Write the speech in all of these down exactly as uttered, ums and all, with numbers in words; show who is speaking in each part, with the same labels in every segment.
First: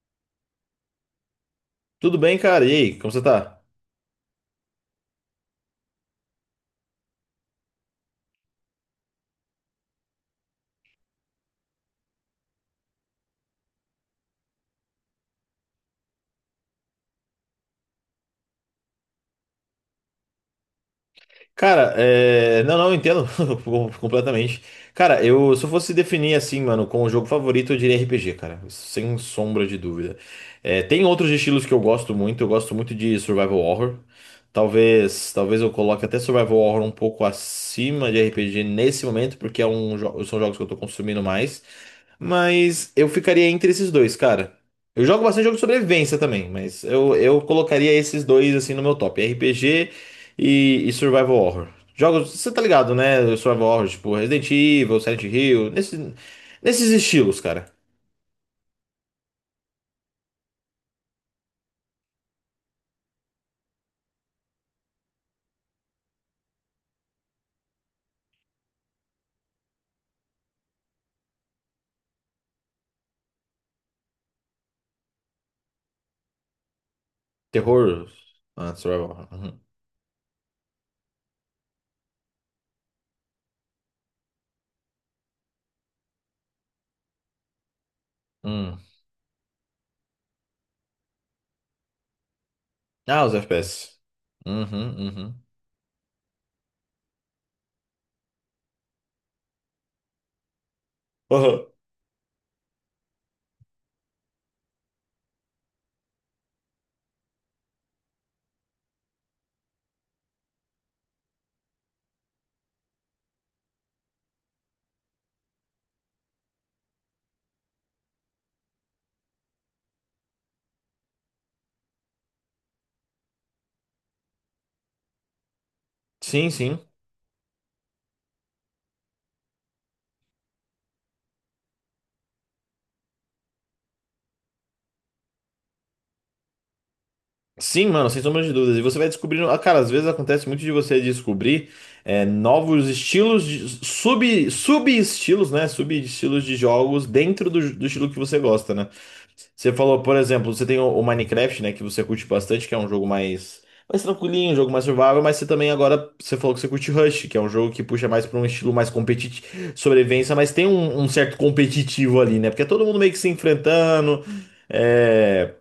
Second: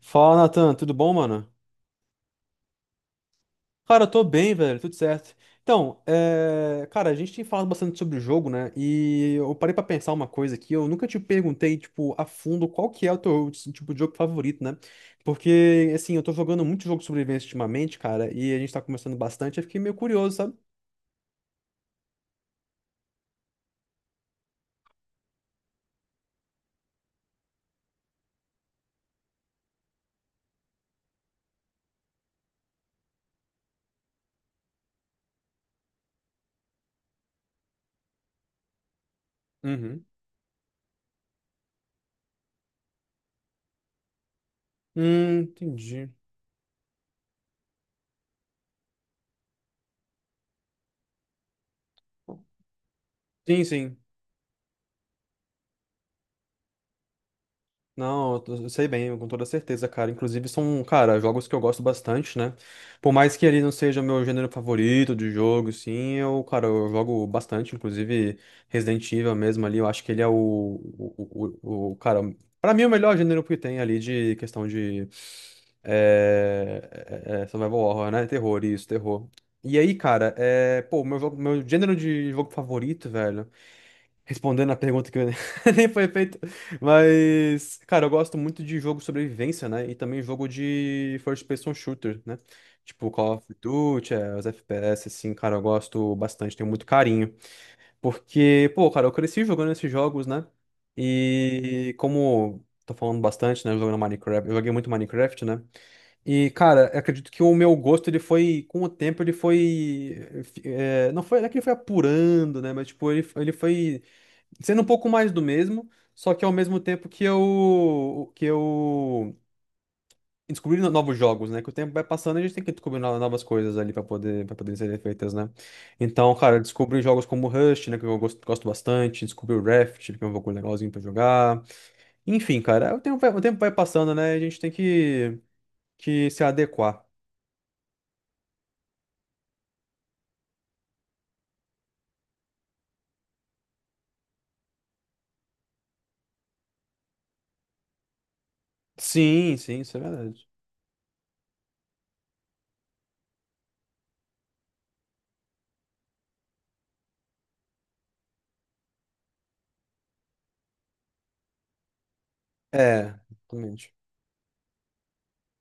Speaker 1: Fala, Natan, tudo bom, mano?
Speaker 2: Tudo bem, cara? E aí, como você tá?
Speaker 1: Cara, eu tô bem, velho, tudo certo. Então, é... cara, a gente tem falado bastante sobre o jogo, né? E eu parei pra pensar uma coisa aqui. Eu nunca te perguntei, tipo, a fundo qual que é o teu, tipo, de jogo favorito, né? Porque, assim, eu tô jogando muito jogo de sobrevivência ultimamente, cara, e a gente tá conversando bastante. Eu fiquei meio curioso, sabe?
Speaker 2: Cara, é... não, não, eu entendo com- completamente. Cara, eu se eu fosse definir assim, mano, como jogo favorito, eu diria R P G, cara, sem sombra de dúvida. É, tem outros estilos que eu gosto muito, eu gosto muito de survival horror. Talvez, talvez eu coloque até survival horror um pouco acima de R P G nesse momento, porque é um
Speaker 1: Uhum.
Speaker 2: jo- são jogos que eu tô consumindo mais. Mas eu ficaria entre esses dois, cara. Eu jogo
Speaker 1: Hum,
Speaker 2: bastante jogo de
Speaker 1: entendi.
Speaker 2: sobrevivência também, mas eu, eu colocaria esses dois assim no meu top: R P G e, e Survival Horror. Jogos, você tá ligado, né?
Speaker 1: Sim,
Speaker 2: Survival Horror,
Speaker 1: sim.
Speaker 2: tipo Resident Evil, Silent Hill, nesse, nesses estilos, cara.
Speaker 1: Não, eu tô- eu sei bem, com toda certeza, cara. Inclusive são, cara, jogos que eu gosto bastante, né? Por mais que ele não seja meu gênero favorito de jogo, sim, eu, cara, eu jogo bastante, inclusive Resident Evil mesmo ali, eu acho que ele é o, o, o, o- cara, pra mim o melhor gênero que tem ali de questão de é, é, é, survival
Speaker 2: Terror,
Speaker 1: horror, né? Terror,
Speaker 2: ah,
Speaker 1: isso,
Speaker 2: Survival
Speaker 1: terror.
Speaker 2: Horror. Uhum.
Speaker 1: E aí, cara, é, pô, meu jogo, meu gênero de jogo favorito, velho. Respondendo a pergunta que nem foi feita. Mas, cara, eu gosto muito de
Speaker 2: Hum.
Speaker 1: jogo sobrevivência, né? E também jogo de first person shooter, né? Tipo
Speaker 2: Ah,
Speaker 1: Call
Speaker 2: os
Speaker 1: of
Speaker 2: F P S.
Speaker 1: Duty, é, os F P S,
Speaker 2: Uhum,
Speaker 1: assim,
Speaker 2: uhum.
Speaker 1: cara, eu gosto bastante, tenho muito carinho. Porque, pô, cara, eu cresci jogando esses jogos, né?
Speaker 2: Aham.
Speaker 1: E como tô falando bastante, né? Jogando Minecraft, eu joguei muito Minecraft, né? E, cara, eu acredito que o meu gosto, ele foi, com o tempo, ele foi. Eh, não foi, não é que ele foi apurando, né? Mas, tipo, ele, ele foi sendo um pouco mais do mesmo, só que ao mesmo tempo que eu que eu descobri no- novos jogos, né? Que o tempo vai passando e a gente tem que descobrir no- novas coisas ali para poder para poder serem feitas, né? Então,
Speaker 2: Sim,
Speaker 1: cara, eu
Speaker 2: sim.
Speaker 1: descobri jogos como Rust, né, que eu gosto, gosto bastante, descobri o Raft, que é um jogo legalzinho para jogar. Enfim, cara, o tempo vai, o tempo vai passando, né? A gente tem que que se adequar.
Speaker 2: Sim, mano, sem sombra de dúvidas. E você vai descobrindo. Ah, cara, às vezes acontece muito de você descobrir é, novos estilos, de- sub, sub-estilos, né? Sub-estilos de jogos dentro do, do estilo que você gosta, né?
Speaker 1: Sim,
Speaker 2: Você
Speaker 1: sim, isso é
Speaker 2: falou, por
Speaker 1: verdade.
Speaker 2: exemplo, você tem o o Minecraft, né, que você curte bastante, que é um jogo mais mais tranquilinho, um jogo mais survival, mas você também agora você falou que você curte Rush, que é um jogo que puxa mais para um estilo mais competitivo, sobrevivência, mas tem um, um certo competitivo ali, né? Porque é todo mundo meio
Speaker 1: É,
Speaker 2: que se
Speaker 1: exatamente.
Speaker 2: enfrentando, é,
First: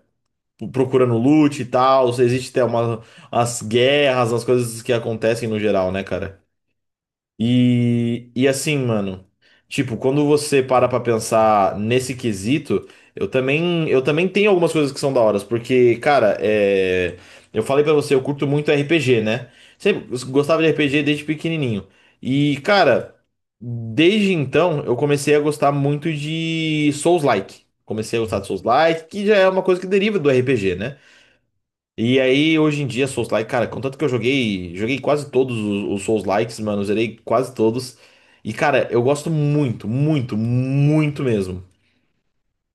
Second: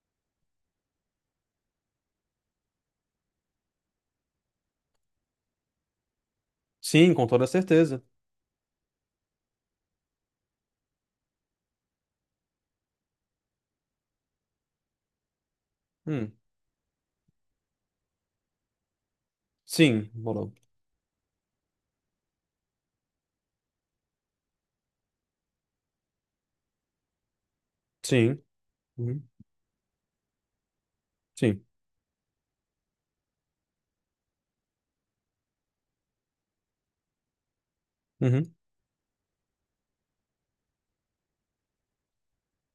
Speaker 2: procurando loot e tal, existe até uma, as guerras, as coisas que acontecem no geral, né, cara?
Speaker 1: Sim, com toda certeza.
Speaker 2: E, e assim, mano, tipo, quando você para pra pensar nesse quesito, eu também, eu também tenho algumas coisas que são da hora, porque,
Speaker 1: Hum,
Speaker 2: cara, é, eu falei pra você, eu curto muito R P G, né? Sempre
Speaker 1: sim, bolou.
Speaker 2: gostava de R P G desde pequenininho. E, cara, desde então eu comecei a gostar muito de Souls-like. Comecei a gostar
Speaker 1: Sim.
Speaker 2: de Souls-like,
Speaker 1: Uhum.
Speaker 2: que já é uma coisa que deriva do R P G, né?
Speaker 1: Sim.
Speaker 2: E aí, hoje em dia, Souls-like, cara, contanto que eu joguei, joguei quase todos os, os Souls-likes, mano, zerei quase todos.
Speaker 1: Uhum.
Speaker 2: E, cara, eu gosto muito, muito, muito mesmo.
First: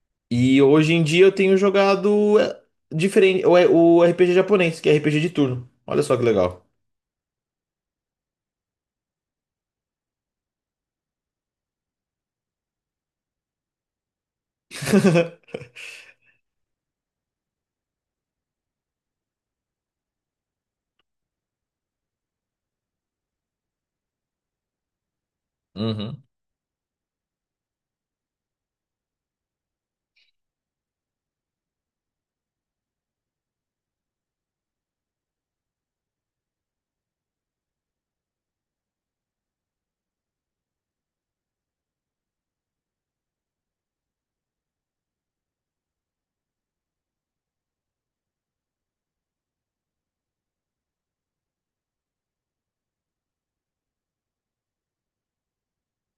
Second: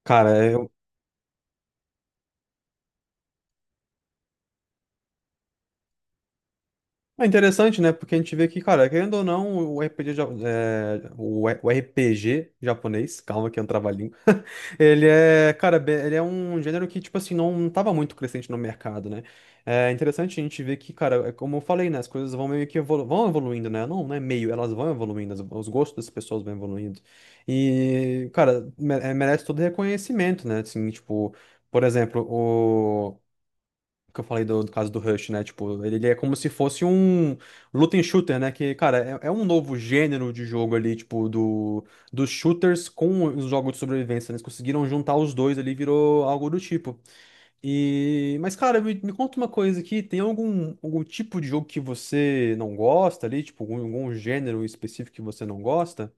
Speaker 1: Cara,
Speaker 2: E
Speaker 1: eu-
Speaker 2: hoje em dia eu tenho jogado é, diferente, o, o R P G japonês, que é R P G de turno. Olha só que legal.
Speaker 1: É interessante, né? Porque a gente vê que, cara, querendo ou não, o R P G, ja- é, o E- o R P G japonês, calma que é um trava-língua, ele é, cara, be- ele é um gênero que, tipo assim, não não tava muito crescente no mercado, né? É interessante a gente ver que, cara, é como eu falei, né? As coisas vão meio que evolu vão evoluindo, né? Não, não é meio, elas vão evoluindo, as- os gostos das
Speaker 2: Uhum.
Speaker 1: pessoas vão evoluindo. E, cara, me- é, merece todo reconhecimento, né? Assim, tipo, por exemplo, que eu falei do, do caso do Rush, né? Tipo, ele, ele é como se fosse um looting shooter, né? Que, cara, é, é um novo gênero de jogo ali, tipo, do, dos shooters com os jogos de sobrevivência, né? Eles conseguiram juntar os dois ali, virou algo do tipo. E, mas, cara, me, me conta uma coisa aqui, tem algum, algum tipo de jogo que você não gosta ali? Tipo, algum, algum gênero específico que você não gosta?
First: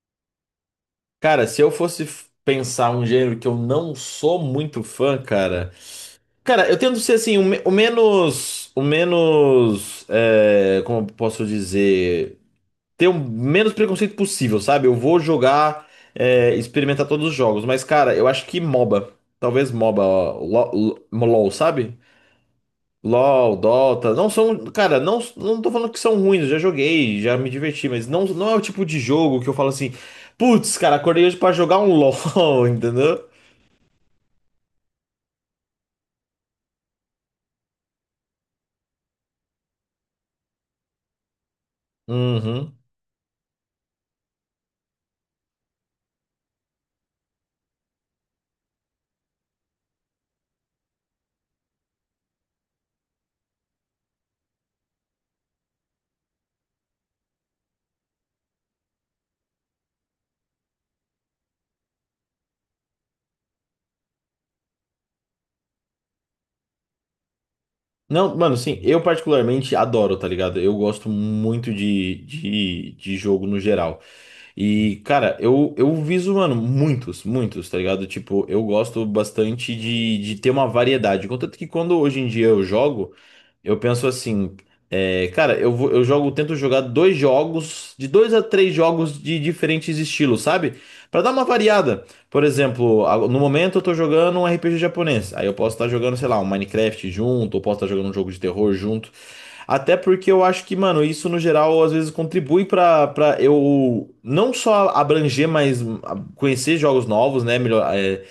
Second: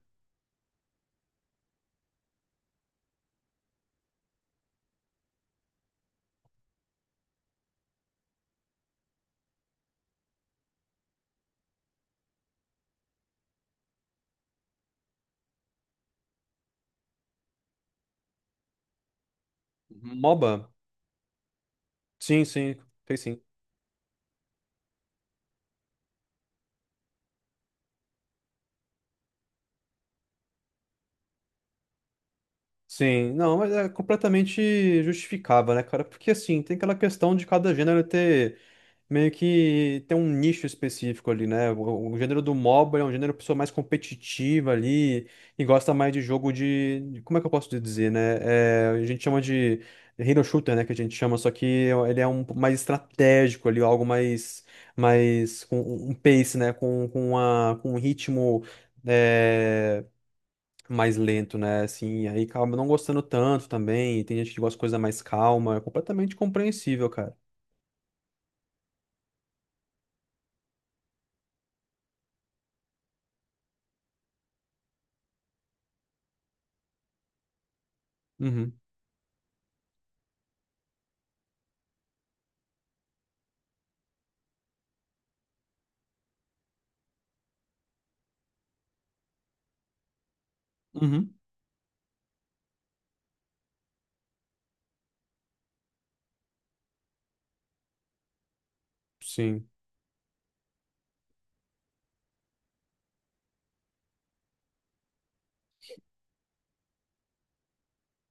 Speaker 2: Cara, se eu fosse f- pensar um gênero que eu não sou muito fã, cara. Cara, eu tento ser assim, o, me- o menos. O menos. É, como eu posso dizer? Ter o menos preconceito possível, sabe? Eu vou jogar, é, experimentar todos os jogos, mas cara, eu acho que MOBA, talvez MOBA, ó,
Speaker 1: MOBA?
Speaker 2: Lo- Lo- LOL, sabe?
Speaker 1: Sim, sim, fez sim.
Speaker 2: LOL, Dota, não são, cara, não, não tô falando que são ruins, eu já joguei, já me diverti, mas não, não é o tipo de jogo que eu falo assim, putz, cara, acordei hoje pra jogar um LOL, entendeu?
Speaker 1: Sim, não, mas é completamente justificável, né, cara? Porque assim, tem aquela questão de cada gênero ter meio que ter um nicho específico ali, né? O, o gênero do
Speaker 2: Uhum.
Speaker 1: MOBA é um gênero pessoa mais competitiva ali e gosta mais de jogo de, de- como é que eu posso dizer, né? É, a gente chama de hero shooter, né, que a gente chama, só que ele é um pouco mais estratégico ali, algo mais mais com um um pace, né, com com uma, com um ritmo é, mais lento, né? Assim, e aí acaba não gostando tanto também. E tem gente que gosta de coisa mais calma. É completamente compreensível, cara.
Speaker 2: Não, mano, sim, eu particularmente adoro, tá ligado? Eu gosto muito de, de, de jogo no geral. E, cara, eu, eu viso, mano, muitos, muitos, tá ligado? Tipo, eu
Speaker 1: Uhum.
Speaker 2: gosto bastante de, de ter uma variedade. Contanto que quando hoje em dia eu jogo, eu penso assim, é, cara, eu vou, eu jogo, tento jogar dois jogos, de dois a três jogos de diferentes estilos, sabe? Pra dar
Speaker 1: Uhum.
Speaker 2: uma variada. Por exemplo, a- no momento eu tô jogando um R P G japonês. Aí eu posso estar jogando, sei lá, um Minecraft junto, ou posso estar jogando um jogo de terror junto.
Speaker 1: Sim.
Speaker 2: Até porque eu acho que, mano, isso no geral às vezes contribui pra, pra eu não só abranger, mas hum, a- conhecer jogos novos, né? Melhor, é,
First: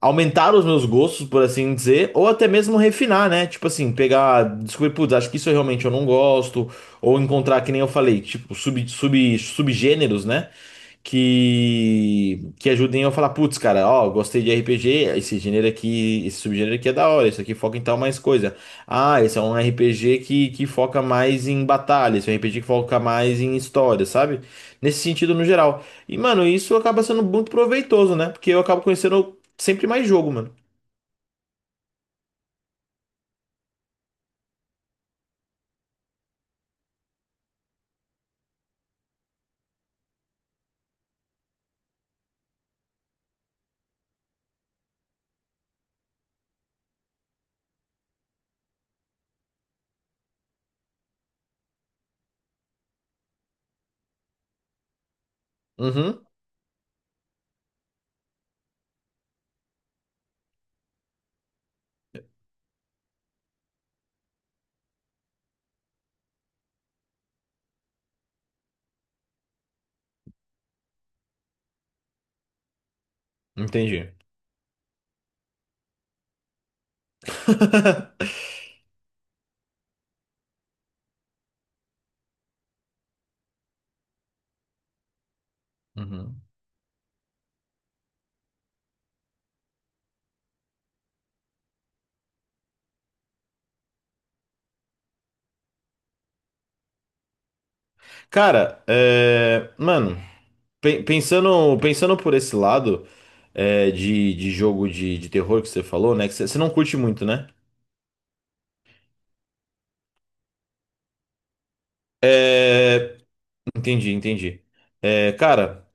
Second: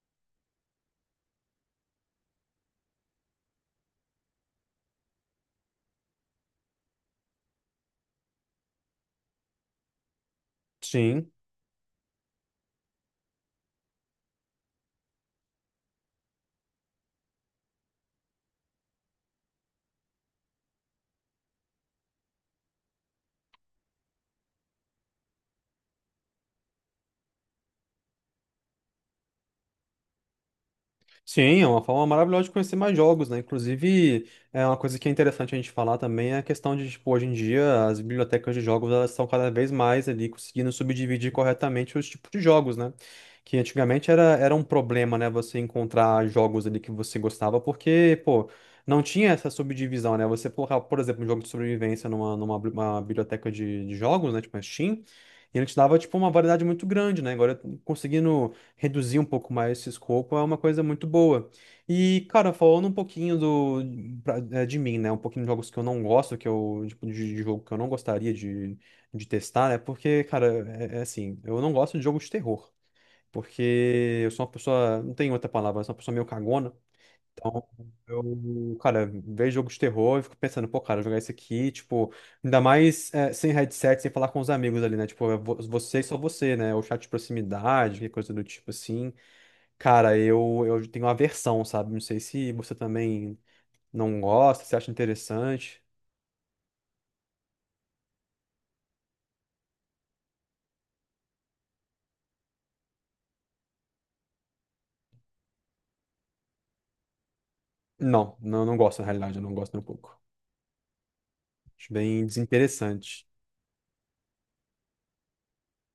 Speaker 2: aumentar os meus gostos, por assim dizer, ou até mesmo refinar, né? Tipo assim, pegar, descobrir, putz, acho que isso eu realmente eu não gosto, ou encontrar, que nem eu falei, tipo, sub, sub, subgêneros, né?
Speaker 1: Sim.
Speaker 2: Que, que ajudem eu a falar, putz, cara, ó, gostei de R P G, esse gênero aqui, esse subgênero aqui é da hora, isso aqui foca em tal mais coisa. Ah, esse é um R P G que, que foca mais em batalha, esse é um R P G que foca mais em história, sabe? Nesse sentido, no geral. E, mano, isso acaba sendo muito proveitoso, né? Porque eu acabo conhecendo sempre mais jogo, mano.
Speaker 1: Sim, é uma forma maravilhosa de conhecer mais jogos, né? Inclusive, é uma coisa que é interessante a gente falar também é a questão de, tipo, hoje em dia as bibliotecas de jogos elas estão cada vez mais ali conseguindo subdividir corretamente os tipos de jogos, né? Que antigamente era, era um problema, né? Você encontrar jogos ali que você gostava, porque, pô, não tinha essa subdivisão, né? Você colocar, por exemplo, um jogo de sobrevivência numa, numa bi- uma biblioteca de, de jogos, né? Tipo a Steam, e ele te dava, tipo,
Speaker 2: Uhum,
Speaker 1: uma variedade muito grande, né? Agora, conseguindo reduzir um pouco mais esse escopo é uma coisa muito boa. E, cara, falando um pouquinho do, pra- eh, de mim, né? Um pouquinho de jogos que eu não gosto, que eu, tipo, de, de jogo que eu não gostaria de, de testar, né? Porque, cara, é, é assim, eu não gosto de jogo de terror.
Speaker 2: entendi.
Speaker 1: Porque eu sou uma pessoa, não tem outra palavra, eu sou uma pessoa meio cagona. Então, eu, cara, vejo jogo de terror e fico pensando, pô, cara, jogar isso aqui, tipo, ainda mais eh, sem headset, sem falar com os amigos ali, né? Tipo, é vo- você e só
Speaker 2: Uhum.
Speaker 1: você, né? Ou chat de proximidade, que coisa do tipo assim. Cara, eu, eu tenho aversão, sabe? Não sei se você também não gosta, se acha interessante.
Speaker 2: Cara, é, mano, pe- pensando, pensando por esse lado é, de, de jogo de, de terror que você falou, né? Que você você não curte muito, né?
Speaker 1: Não, não, não gosto, na realidade, eu não gosto nem um pouco. Acho bem
Speaker 2: É,
Speaker 1: desinteressante.
Speaker 2: entendi, entendi. É, cara,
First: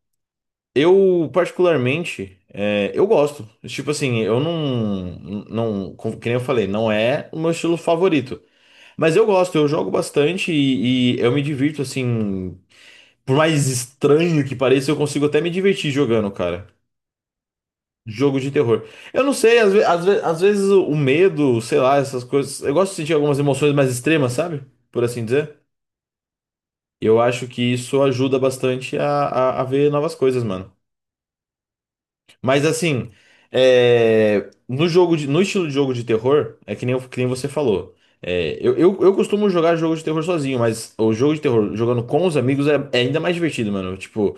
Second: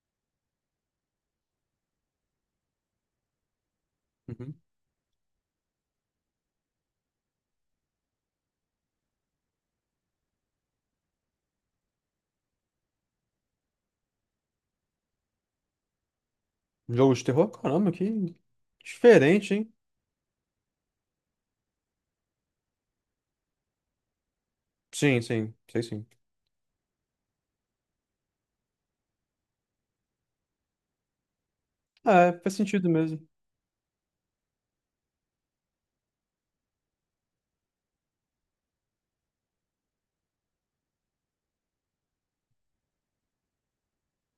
Speaker 2: eu particularmente, é, eu gosto. Tipo assim, eu
Speaker 1: Uhum.
Speaker 2: não, não, como- que nem eu falei, não é o meu estilo favorito. Mas eu gosto, eu jogo bastante e, e eu me divirto assim. Por mais estranho que pareça, eu consigo até me divertir jogando, cara.
Speaker 1: Jogo de terror? Caramba, que
Speaker 2: Jogo de terror. Eu não
Speaker 1: diferente,
Speaker 2: sei,
Speaker 1: hein?
Speaker 2: às, ve- às ve- às vezes o o medo, sei lá, essas coisas. Eu gosto de sentir algumas emoções mais extremas, sabe? Por
Speaker 1: Sim,
Speaker 2: assim
Speaker 1: sim,
Speaker 2: dizer.
Speaker 1: sei sim.
Speaker 2: Eu acho que isso ajuda bastante a, a, a ver novas coisas, mano.
Speaker 1: É, faz
Speaker 2: Mas
Speaker 1: sentido
Speaker 2: assim,
Speaker 1: mesmo.
Speaker 2: é, no jogo de- no estilo de jogo de terror, é que nem, que nem você falou. É, eu, eu, eu costumo jogar jogo de terror sozinho, mas o jogo de terror jogando com os amigos é, é ainda mais divertido, mano. Tipo,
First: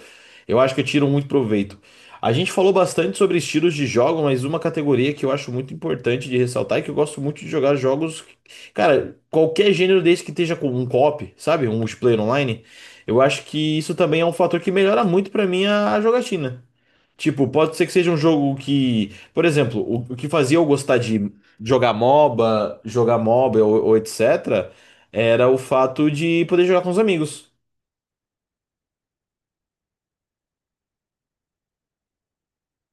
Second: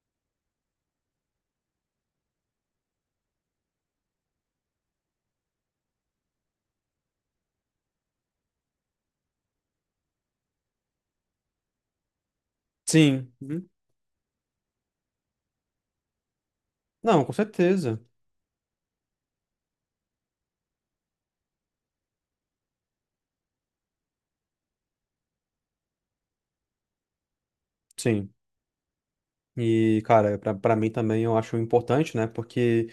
Speaker 2: eu acho que eu tiro muito proveito. A gente falou bastante sobre estilos de jogo, mas uma categoria que eu acho muito importante de ressaltar é que eu gosto muito de jogar jogos. Cara, qualquer gênero desse que esteja com um co-op, sabe? Um multiplayer online. Eu
Speaker 1: Sim.
Speaker 2: acho
Speaker 1: Uhum.
Speaker 2: que isso também é um fator que melhora muito pra mim a a jogatina.
Speaker 1: Não, com
Speaker 2: Tipo, pode ser que
Speaker 1: certeza.
Speaker 2: seja um jogo que, por exemplo, o, o que fazia eu gostar de jogar MOBA, jogar MOBA ou, ou etc, era o fato de poder jogar com os amigos.
Speaker 1: Sim. E, cara, pra, pra mim também eu acho importante, né? Porque.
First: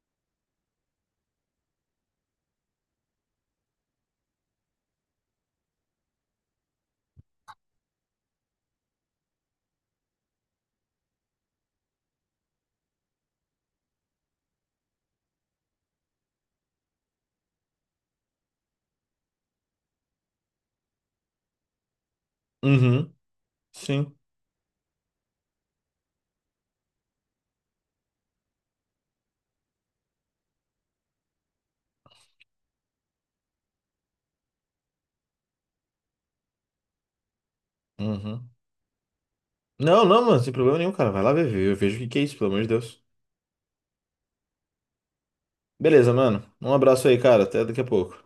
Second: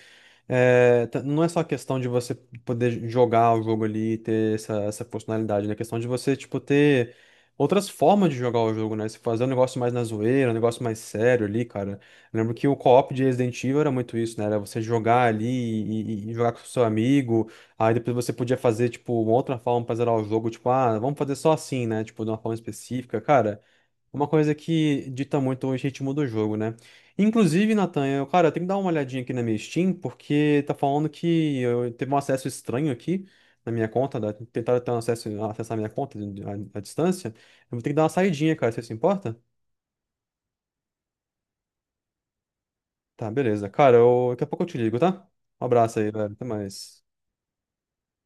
Speaker 1: É, t- não é só questão de você poder jogar o jogo ali e ter essa, essa funcionalidade, né? É questão de você, tipo, ter outras formas de jogar o jogo, né? Você fazer um negócio mais na zoeira, um negócio mais sério ali, cara. Eu lembro que o co-op de Resident Evil era muito isso, né? Era você jogar ali e, e- e jogar com o seu amigo. Aí depois você podia fazer, tipo, uma outra forma pra zerar o jogo, tipo, ah, vamos fazer só assim, né? Tipo, de uma forma
Speaker 2: Uhum,
Speaker 1: específica. Cara,
Speaker 2: sim.
Speaker 1: uma coisa que dita muito o ritmo do jogo, né? Inclusive, Nathan, eu, cara, eu tenho que dar uma olhadinha aqui na minha Steam, porque tá falando que eu teve um acesso estranho aqui na minha conta, da, tentaram ter um acesso, acessar a minha conta de- à, à distância. Eu vou ter que dar uma
Speaker 2: Uhum.
Speaker 1: saidinha, cara, você se importa?
Speaker 2: Não, não, mano, sem problema nenhum, cara. Vai lá ver, eu vejo o que que é isso, pelo amor de Deus.
Speaker 1: Tá, beleza. Cara, eu- daqui a pouco eu te ligo, tá? Um abraço aí,
Speaker 2: Beleza,
Speaker 1: velho. Até
Speaker 2: mano. Um
Speaker 1: mais.
Speaker 2: abraço aí, cara. Até daqui a pouco.